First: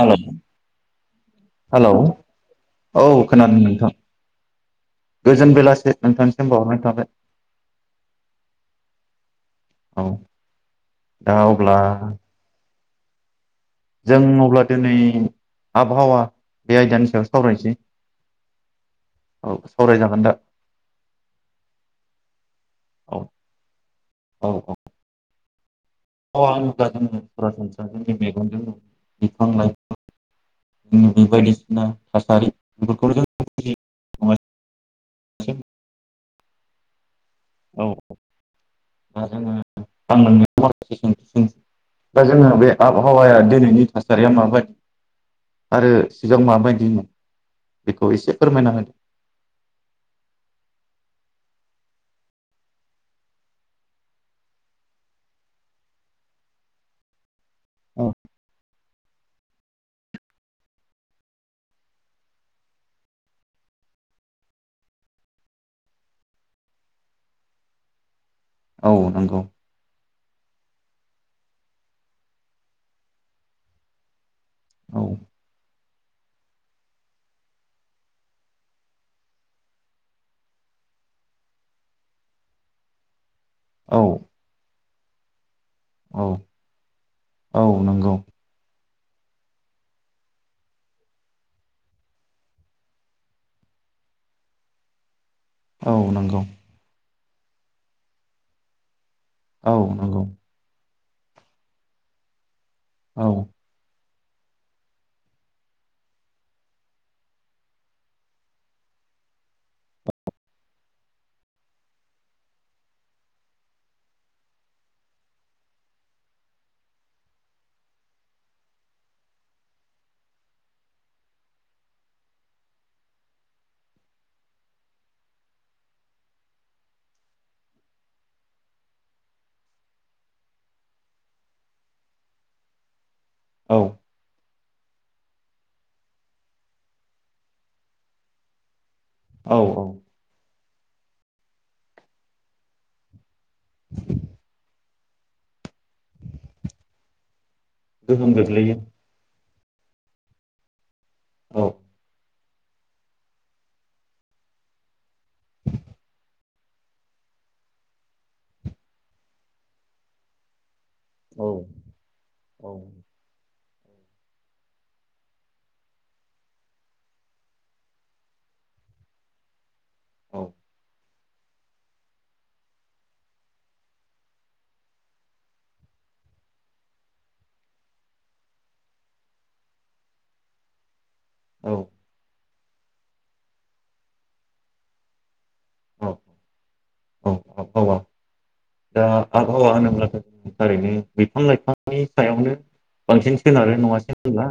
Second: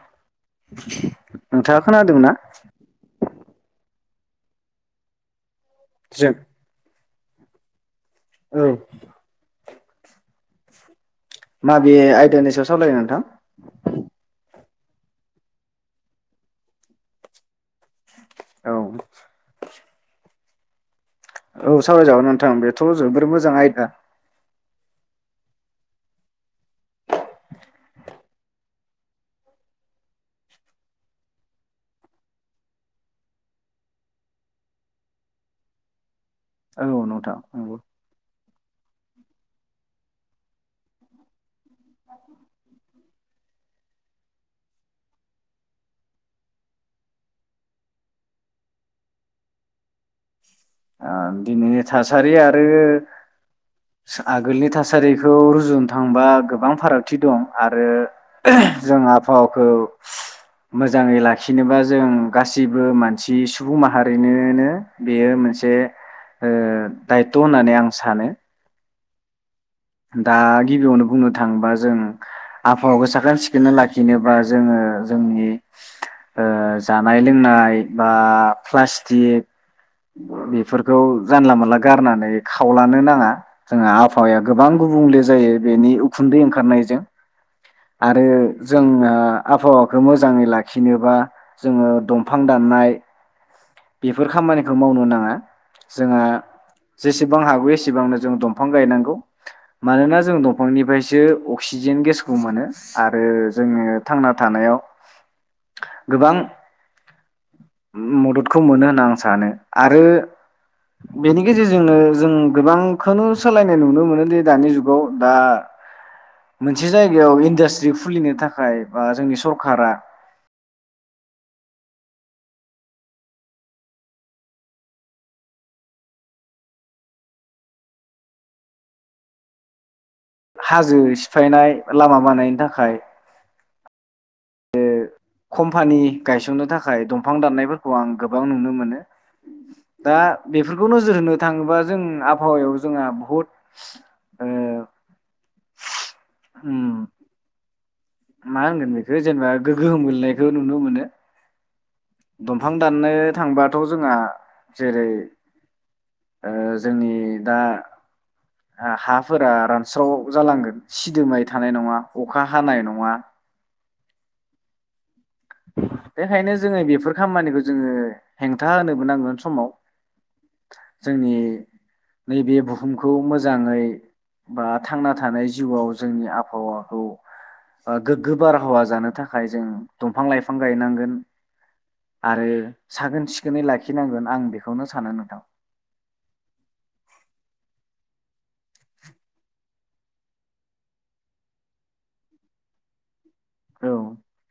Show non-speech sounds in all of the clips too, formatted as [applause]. Hello नोंथाङा hello खोनादोंना औ खोनादों नोंथां। गोजोन बेला से जों नोंथांनिसिम बावहरनाय थाबाय। औ औ दा अब्ला माबे आयदानि सायाव सावरायनो नोंथां? जों अब्ला दोनै आबहावा बे आयदानि सायाव सावरायनोसै। औ सावरायजागोन दा औ सावराय जागोन नोंथां बेथ' औ जोबोर मोजां आयदा। अ आं [unintelligible] जोङो सरासनस्रा जोंनि मेगनजों बिफां लाइफां बे बायदिसिना थासारि बेफोरखौ जों [unintelligible] औ नोंथां। नंगौ औ औ दा जोङो आं [unintelligible] दा जोङो बे आबहावाया दिनैनि थासारिया माबायदि आरो सिगां माबायदिमोन बेखौ एसे फोरमायना हो ओ दिनैनि थासारि आरो आगोलनि थासारिखौ रुजुनो थांबा गोबां फारागथि दं। आरो औ जों आबहावाखौ मोजाङै लाखिनोबा जों गासैबो मानसि सुबुं माहारिनोनो बेयो मोनसे से दायथ' होननानै आं सानो। औ नंगौ दा गिबियावनो बुंनो थाङोबा जों आबहावाखौ साखोन सिखोनै लाखिनो बा जोङो औ जोंनि ओ जानाय लोंनाय बा प्लास्टिक बेफोरखौ जानला मानला गारनानै खावलानो नाङा। जोंङा औ आबहावाया बां गुबुंले जायो। बेनि औ उखुन्दै ओंखारनायजों औ नंगौ आरो जोंङो आबहावाखौ मोजाङै लाखिनोबा जोङो दमफां दाननाय बेफोर खामानिखौ मावनो नाङा। औ जोंहा नंगौ जेसेबां हागौ एसेबांनो जों दमफां गायनांगौ। औ मानोना नंगौ जों दंफांनिफ्राय सो अक्सिजेन गेसखौ मोनो। आरो औ जोङो थांना थानायाव गोबां मददखौ मोनो होनना आं सानो आरो बेनि गेजेरजोंनो जों गोबांखौनो सोलायनाय नुनो मोनो। दानि जुगाव दा मोनसे जायगायाव इन्डास्ट्रि खुलिनो थाखाय बा जोंनि सरखारा हाजो सिफायनाय लामा बानायनो थाखाय औ कम्पानि गायसननो थाखाय दंफां दाननायफोरखौ आं गोबां नुनो मोनो। औ-औ दा बेफोरखौ नोजोर होनो थाङोबा जों आबहावायाव जोंहा बहुद ओ उम गोहोम मा गोग्लैयो होनगोन बेखौ जेनबा गो गोहोम गोलैनायखौ नुनो मोनो। औ दंफां दाननो थांबाथ' जोंहा जेरै ओ जोंनि दा हाफोरा रानस्राव जालांगोन सिदोमै औ थानाय नङा अखा औ हानाय नङा। बेखायनो जोङो बेफोर खामानिखौ जोङो हेंथा होनोबो नांगोन समाव औ जोंनि नैबे बुहुमखौ मोजाङै बा थांना थानाय जिउआव जोंनि आबहावाखौ गोग्गो बारहावा जानो थाखाय जों दंफां लाइफां गायनांगोन औ आरो साखोन सिखोनै लाखिनांगोन आं बेखौनो सानो नोंथां। औ औ आबहावा दा आबहावा होनोब्ला थारैनो बिफां लाइफांनि सायावनो बांसिन सोनारो औ नङासै होनब्ला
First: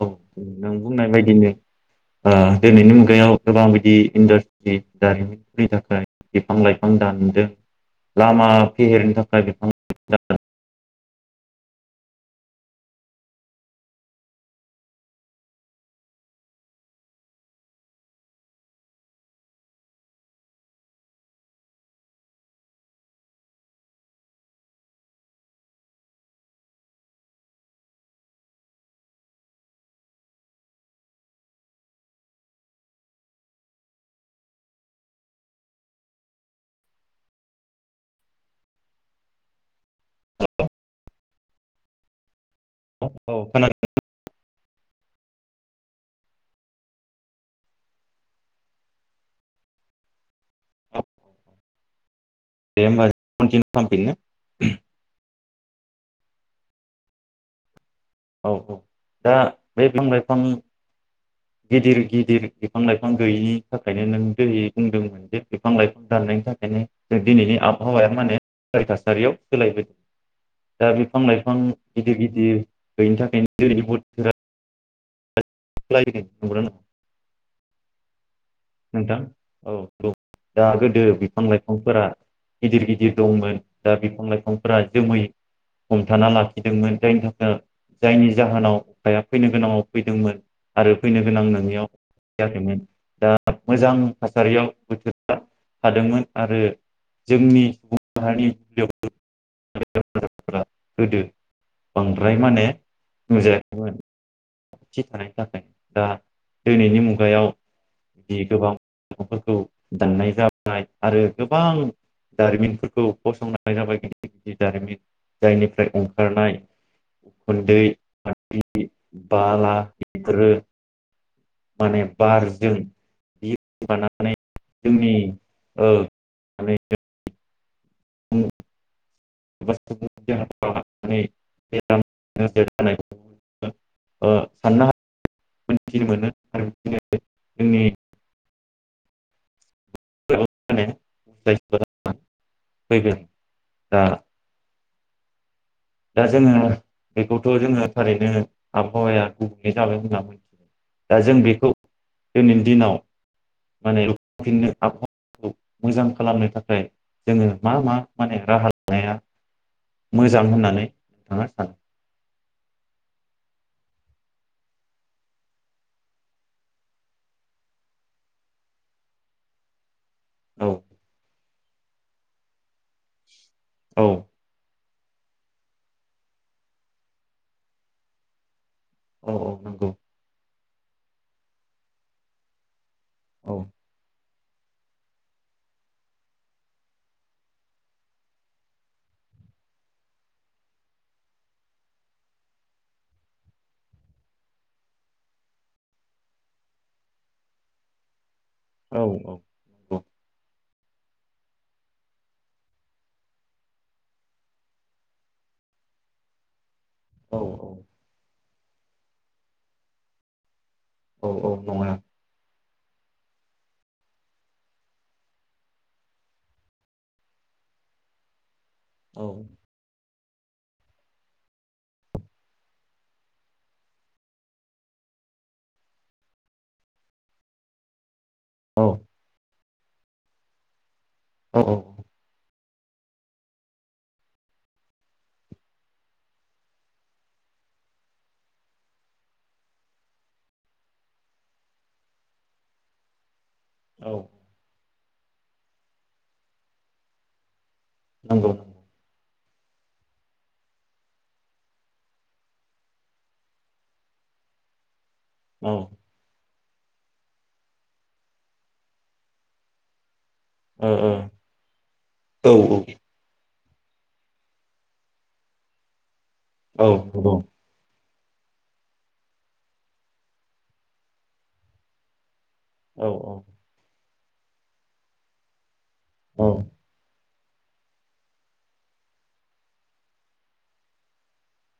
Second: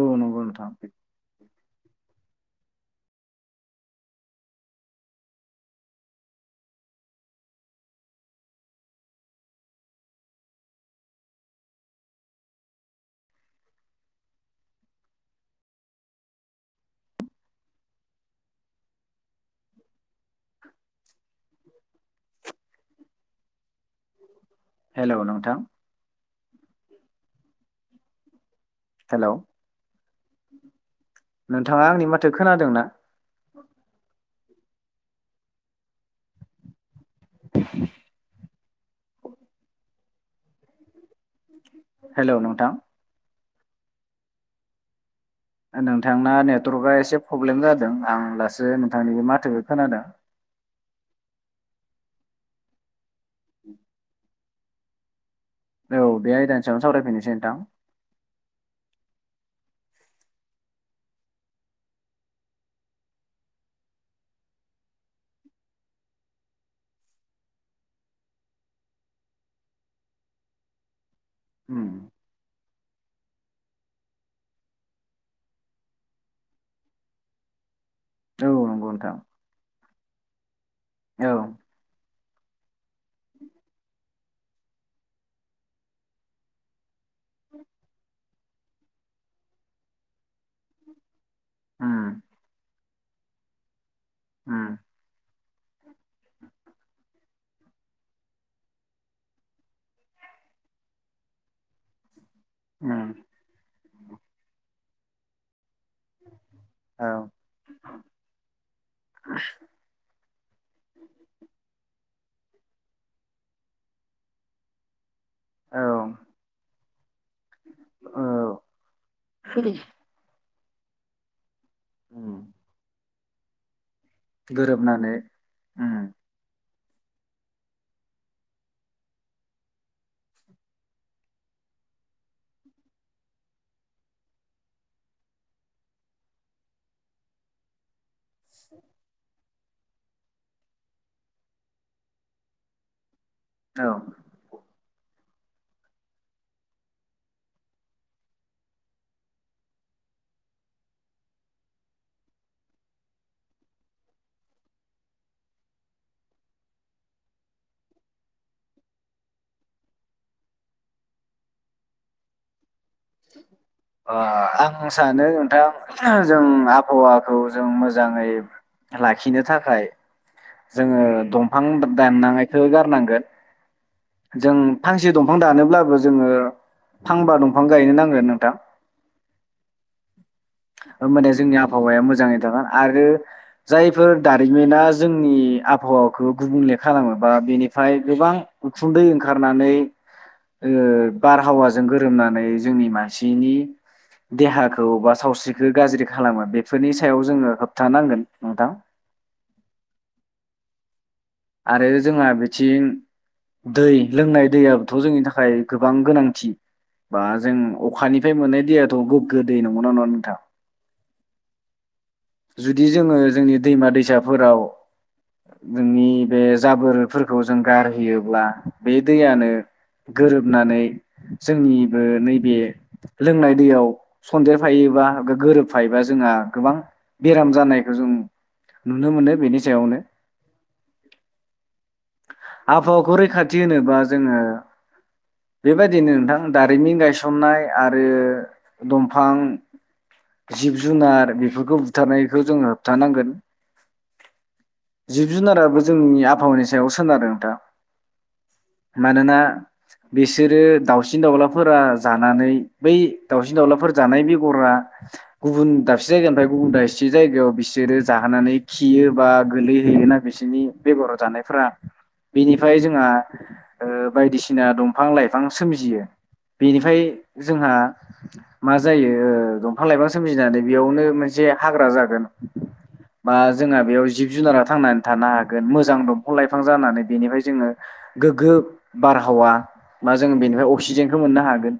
औ नंगौ नोंथां नों बुंनाय बायदिनो। आ दिनैनि मुगायाव गोबां बिदि इन्डास्ट्रि दारिमिननि थाखाय बिफां-लाइफां दानदों लामा फेहेरनो थाखाय बिफां - [inaudible] हेल' नोंथां हेल' नोंथाङा आंनि माथो खोनादोंना? [inaudible] हेल' नोंथा औ औ खोनादों ओ नोंथांना नेटवर्कआ एसे प्रब्लेम जादों आं दासो नोंथांनि बे माथो खोनादों । औ दे होमबा खनथिनिउ खालामफिननो । औ बे आयदानि सायावनो सावरायफिननोसै नोंथां । औ औ दा बे बिफां लाइफां गिदिर गिदिर बिफां लाइफां गैयिनि थाखायनो नों दै बुंदोंमोन जे बिफां औ औ दा बे बिफां लाइफां गिदिर गिदिर बिफां लाइफां गैयैनि थाखायनो नों जेरै बुंदों जे बिफां लाइफां दाननायनि थाखायनो दिनैनि आबहावाया माने बेबायदि थासारियाव सोलायबोदों दा बिफां लाइफां उम गिदिर गिदिर गैयैनि थाखायनो दिनैनि बोथोरा [unintelligible] औ नंगौ नोंथां औ औ दा गोदो औ बिफां लाइफांफोरा गिदिर गिदिर दंमोन दा बिफां लाइफांफोरा जोमै हमथाना लाखिदोंमोन जायनि थाखाय जायनि जाहोनाव अखाया फैनो गोनाङाव फैदोंमोन । आरो फैनो गोनां नोङियाव उम फैयाखैमोन । दा मोजां थासारियाव उम बोथोरा हादोंमोन आरो जोंनि सुबुं माहारि [inaudible] गोदो बां फ्राय माने उम बुंजाया माय जियानो जादोला। दिनैनि औ मुगायाव जि गोबांफोरखौ दाननाय जाबाय। आरो गोबां जारिमिनफोरखौ फसंनानै जाबाय। गिदिर गिदिर जारिमिन औ जायनिफ्राय ओंखारनाय औ। फन्दे औ बादि। [unintelligible] आरो माने उम बारजों। बारनानै जोंनि गोरोबनानै ओ उम [unintelligible] [unintelligible] ओ साननो हायो। मोनथिनो मोनो आरो बिदिनो जोंनि [inaudible] उम फैगोन [unintelligible] औ। दा दा जोङो बेखौथ' जोङो थारैनो आबहावाया गुबुंले जाबाय होनना मिथियो। दा जों बेखौ दिनैनि दिनाव माने लफिननो आबहावाखौ मोजां खालामनो थाखाय जोङो मा मा माने राहा लानाया मोजां होननानै नोंथाङा सानो? ओआ आं सानो नोंथां जों आबहावाखौ जों मोजाङै लाखिनो थाखाय औ जोङो दं दफां दानांनायखौ गार नांगोन। औ जों फांसे दंफां दानोब्लाबो जोङो फांबा दंफां गायनो नांगोन नोंथां। औ औ नंगौ। होनबाना जोंनि आबहावाया मोजाङै थागोन। आरो औ जायफोर दारिमिना जोंनि आबहावाखौ गुबुंले खालामोबा। बेनिफ्राय गोबां उखुन्दै ओंखारनानै ओ बारहावाजों गोरोमनानै जोंनि मानसिनि देहाखौ सावस्रिखौ गाज्रि खालामो बेफोरनि सायाव जोङो होबथानांगोन। नोंथां औ औ नंगौ। आरो जोंहा बिथिं दै लोंनाय दैआोथ' जोंनि थाखाय गोबां गोनांथि। बा औ जों अखानिफ्राय मोननाय दै दैयाथ' गोग्गो दै नंगौना नङा नोंथां? औ औ नङा। जुदि जोङो जोंनि दैमा दैसाफोराव जोंनि बे जाबोरफोरखौ जों गारहोयोब्ला। बे औ दैयानो। गोरोबनानै जोंनिबो नैबे लोंनाय दैयाव सन्देरफायोबा गोरोबफायोबा जोंहा गोबां । बेराम जानायखौ जों औ । नुनो मोनो बेनि सायावनो । औ औ आबहावाखौ रैखाथि होनोबा जोङो बेबायदिनो नोंथां दारिमिन गायसननाय आरो दंफां जिब जुनार बेफोरखौ होबथानायखौ जोंङो होबथानांगोन। औ जिब जुनाराबो जोंनि आबहावानि सायाव सोनारो नोंथा। नंगौ नंगौ मानोना बिसोरो दाउसिन दाउलाफोरा जानानै बै दाउसिन दाउलाफोर जानाय बेगरा । गुबुन औ दाबसे जायगानिफ्राय । गुबुन दा एसे जायगायाव बिसोरो जाहोनानै खियो बा गोलैहैयोना बिसिनि बेगराव जानायफ्रा ओ बिनिफ्राय जोंहा । ओ बायदिसिना दंफां लाइफां सोमजियो। बेनिफ्राय ओ जोंहा। मा जायो ओ दंफां लाइफां सोमजिनानै बेयावनो मोनसे । हाग्रा जागोन। औ नंगौ औ बा जोंहा बेयाव जि जुनारा थांनानै थानो हागोन मोजां । मोजां दंफां औ लाइफां जानानै बेनिफ्राय । जोङो गोग्गो बारहावा बा जों बेनिफ्राय अक्सिजेनखौ मोननो हागोन।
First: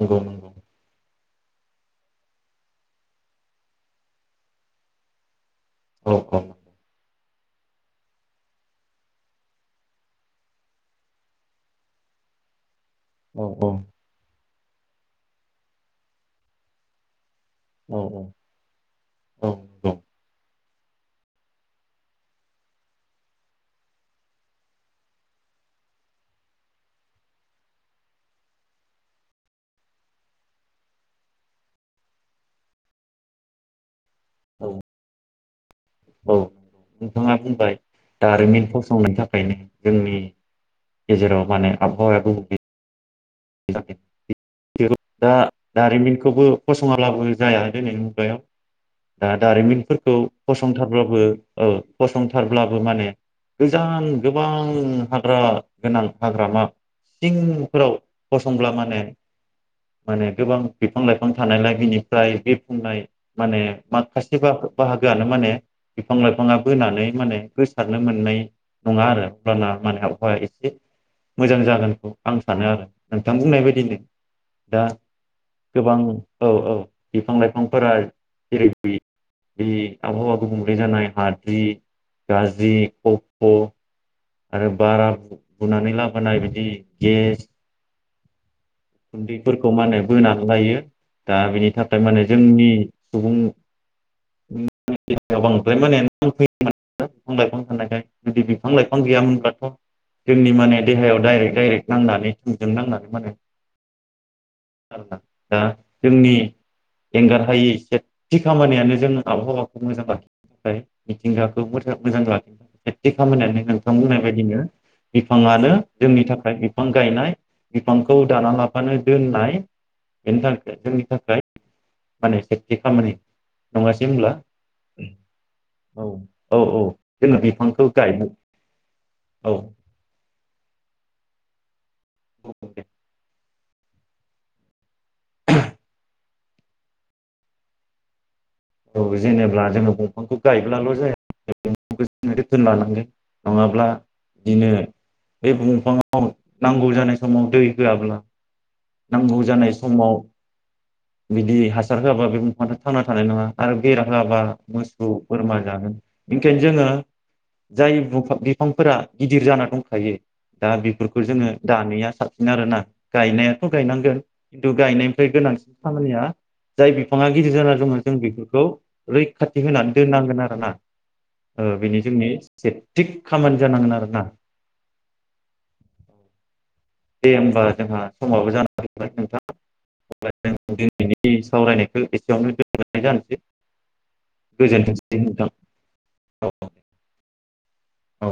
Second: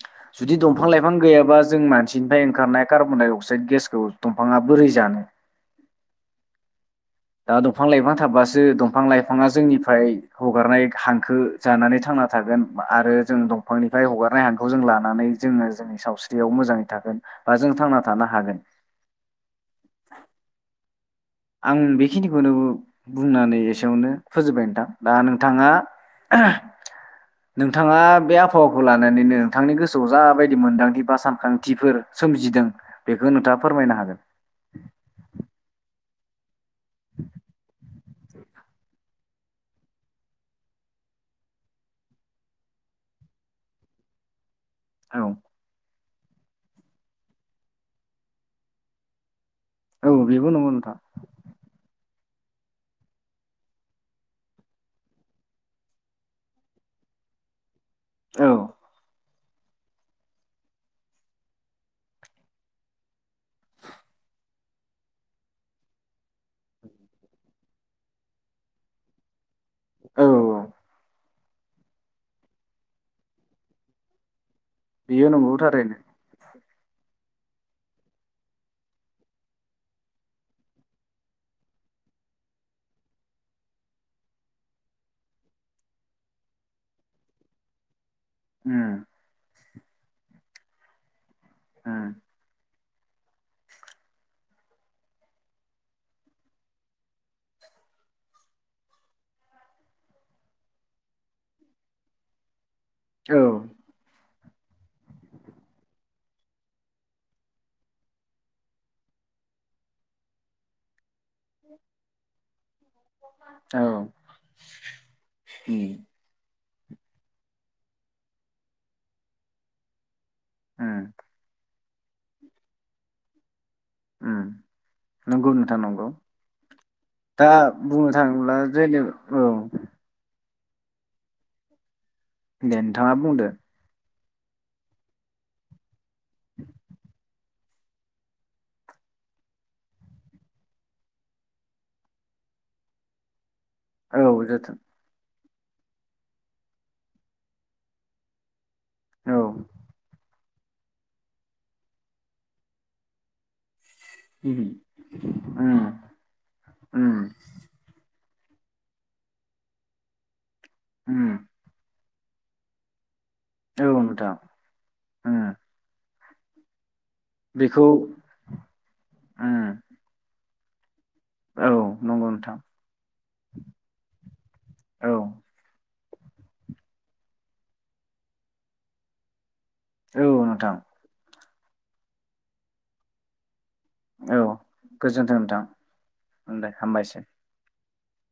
नंगौ नंगौ जुदि दंफां लाइफां गैयाबा जों मानसिनिफ्राय ओंखारनाय कार्बन डाइ अक्साइड गेस खौ दंफाङा बोरै जानो औ अ दा दंफां लाइफां थाबासो दंफां लाइफाङा जोंनिफ्राय हगारनाय हांखो जानानै थांना थागोन। आ आरो जों औ दंफांनिफ्राय हगारनाय हां खौ जों लानानै जोङो जोंनि सावस्रियाव मोजाङै थागोन। बा जों औ थांना थानो हागोन। औ अ आं बेखिनिखौनो बुंनानै एसेयावनो फोजोबबाय नोंथां दा नोंथाङा नोंथाङा बे आबहावाखौ लानानैनो नोंथांनि गोसोआव जाबायदि मोनदांथि बा सानखांथिफोर सोमजिदों बेखौ नोंथाङा फोरमायनो हागोन औ अ नोंथाङा बुंबाय दारिमिन फसंनायनि थाखायनो जोंनि गेजेराव माने आबहावाया गुबुंयै है थाखे है जेबो औ दा दारिमिन खौबो फसङाब्लाबो जाया दोनैनि मुगायाव दा दारिमिनफोरखौ औ बेबो नंगौ नोंथां फसंथारब्लाबो औ फसंथारब्लाबो माने गोजान गोबां हाग्रा गोनां हाग्रामा सिंफोराव औ फसंब्ला माने माने गोबां बिफां लाइफां थानायलाय बिनिफ्राय बिफुंनाय माने माखासे बाहागो बाहागोआनो माने बिफां लाइफाङा बोनानै माने गोसारनो मोननाय नङा आरो पोना मान औ हाबबाय एसे मोजां जागोनखौ आं सानो आरो नोंथां बुंनाय बायदिनो दा बेयो नंगौ थारैनो गोबां औ औ बिफां लाइफांफोरा जेरैबि बे आबहावा गुबुंले जानाय हाद्रि गाज्रि खफ' आरो बारा बुनानै लाबोनाय बिदि गेस उम गुन्दैफोरखौ माने बोनानै लायो । दा बिनि थाखाय उम माने जोंनि सुबुं [unintelligible] बांद्राय माने नांफैयोमोन बिफां लाइफां थानायखाय जुदि बिफां लाइफां गैयामोनब्लाथ' जोंनि माने देहायाव डाइरेक्ट डाइरेक्ट नांनानै थ जों नांनानै माने औ थारबा दा जोंनि एंगारहायि सेथि खामानियानो जों आबहावाखौ मोजां लाखिनो थाखाय मिथिंगाखौ मोजां मोजां लाखिनो थाखाय एखे खामानियानो औ नोंथां बुंनाय बायदिनो बिफाङानो उम जोंनि थाखाय फां गायनाय बिफांखौ दाना लाब बानो दोननाय बेनि थाखाय जोंनि उम थाखाय माने सेबटि खामानि। नङासै होमब्ला उम नंगौ नोंथां नंगौ औ औ औ जोङो दा बिफांखौ बुंनो गायो थाङोब्ला जेनेबा औ दे नोंथाङा बुंदो औ जेनेब्ला जोङो दंफांखौ गायब्लाल' जाया जोथोन लानांगोन [unintelligible] नङाब्ला औ बिदिनो जोथोन बे दंफाङाव नांगौ जानाय समाव दै औ नांगौ जानाय समाव बिदि हासार होआबा बे बिफाङाथ' थांना थानाय नङा आरो बेरा होआबा उम मोसौ बोरमा उम जागोन बेनिखायनो जोङो उम जाय बिफांफोरा गिदिर जाना दंखायो दा बेफोरखौ उम जोङो दानिया सा आरोना गायनायाथ' औ गायनांगोन नोंथां खिन्थु गायनायनिफ्राय उम गोनांसिन या जाय बिफां बिफाङा गिदिर जाना बेखौ दंमोन जों बेफोरखौ उम रैखाथि होनानै दोननांगोन आरोना औ बेनि जोंनि नंगौ नोंथां से थिग खामानि जानांगोन आरोना औ दे होमबा जोंहा समाबो जानानै फैबाय नोंथां। औ नोंथां जों बिनि सावरायनायखौ एसेयावनो दोननाय जानोसै। औ गोजोनथोंसै गोजोन्थों नोंथां औ नोंथां दे हामबायसै। औ।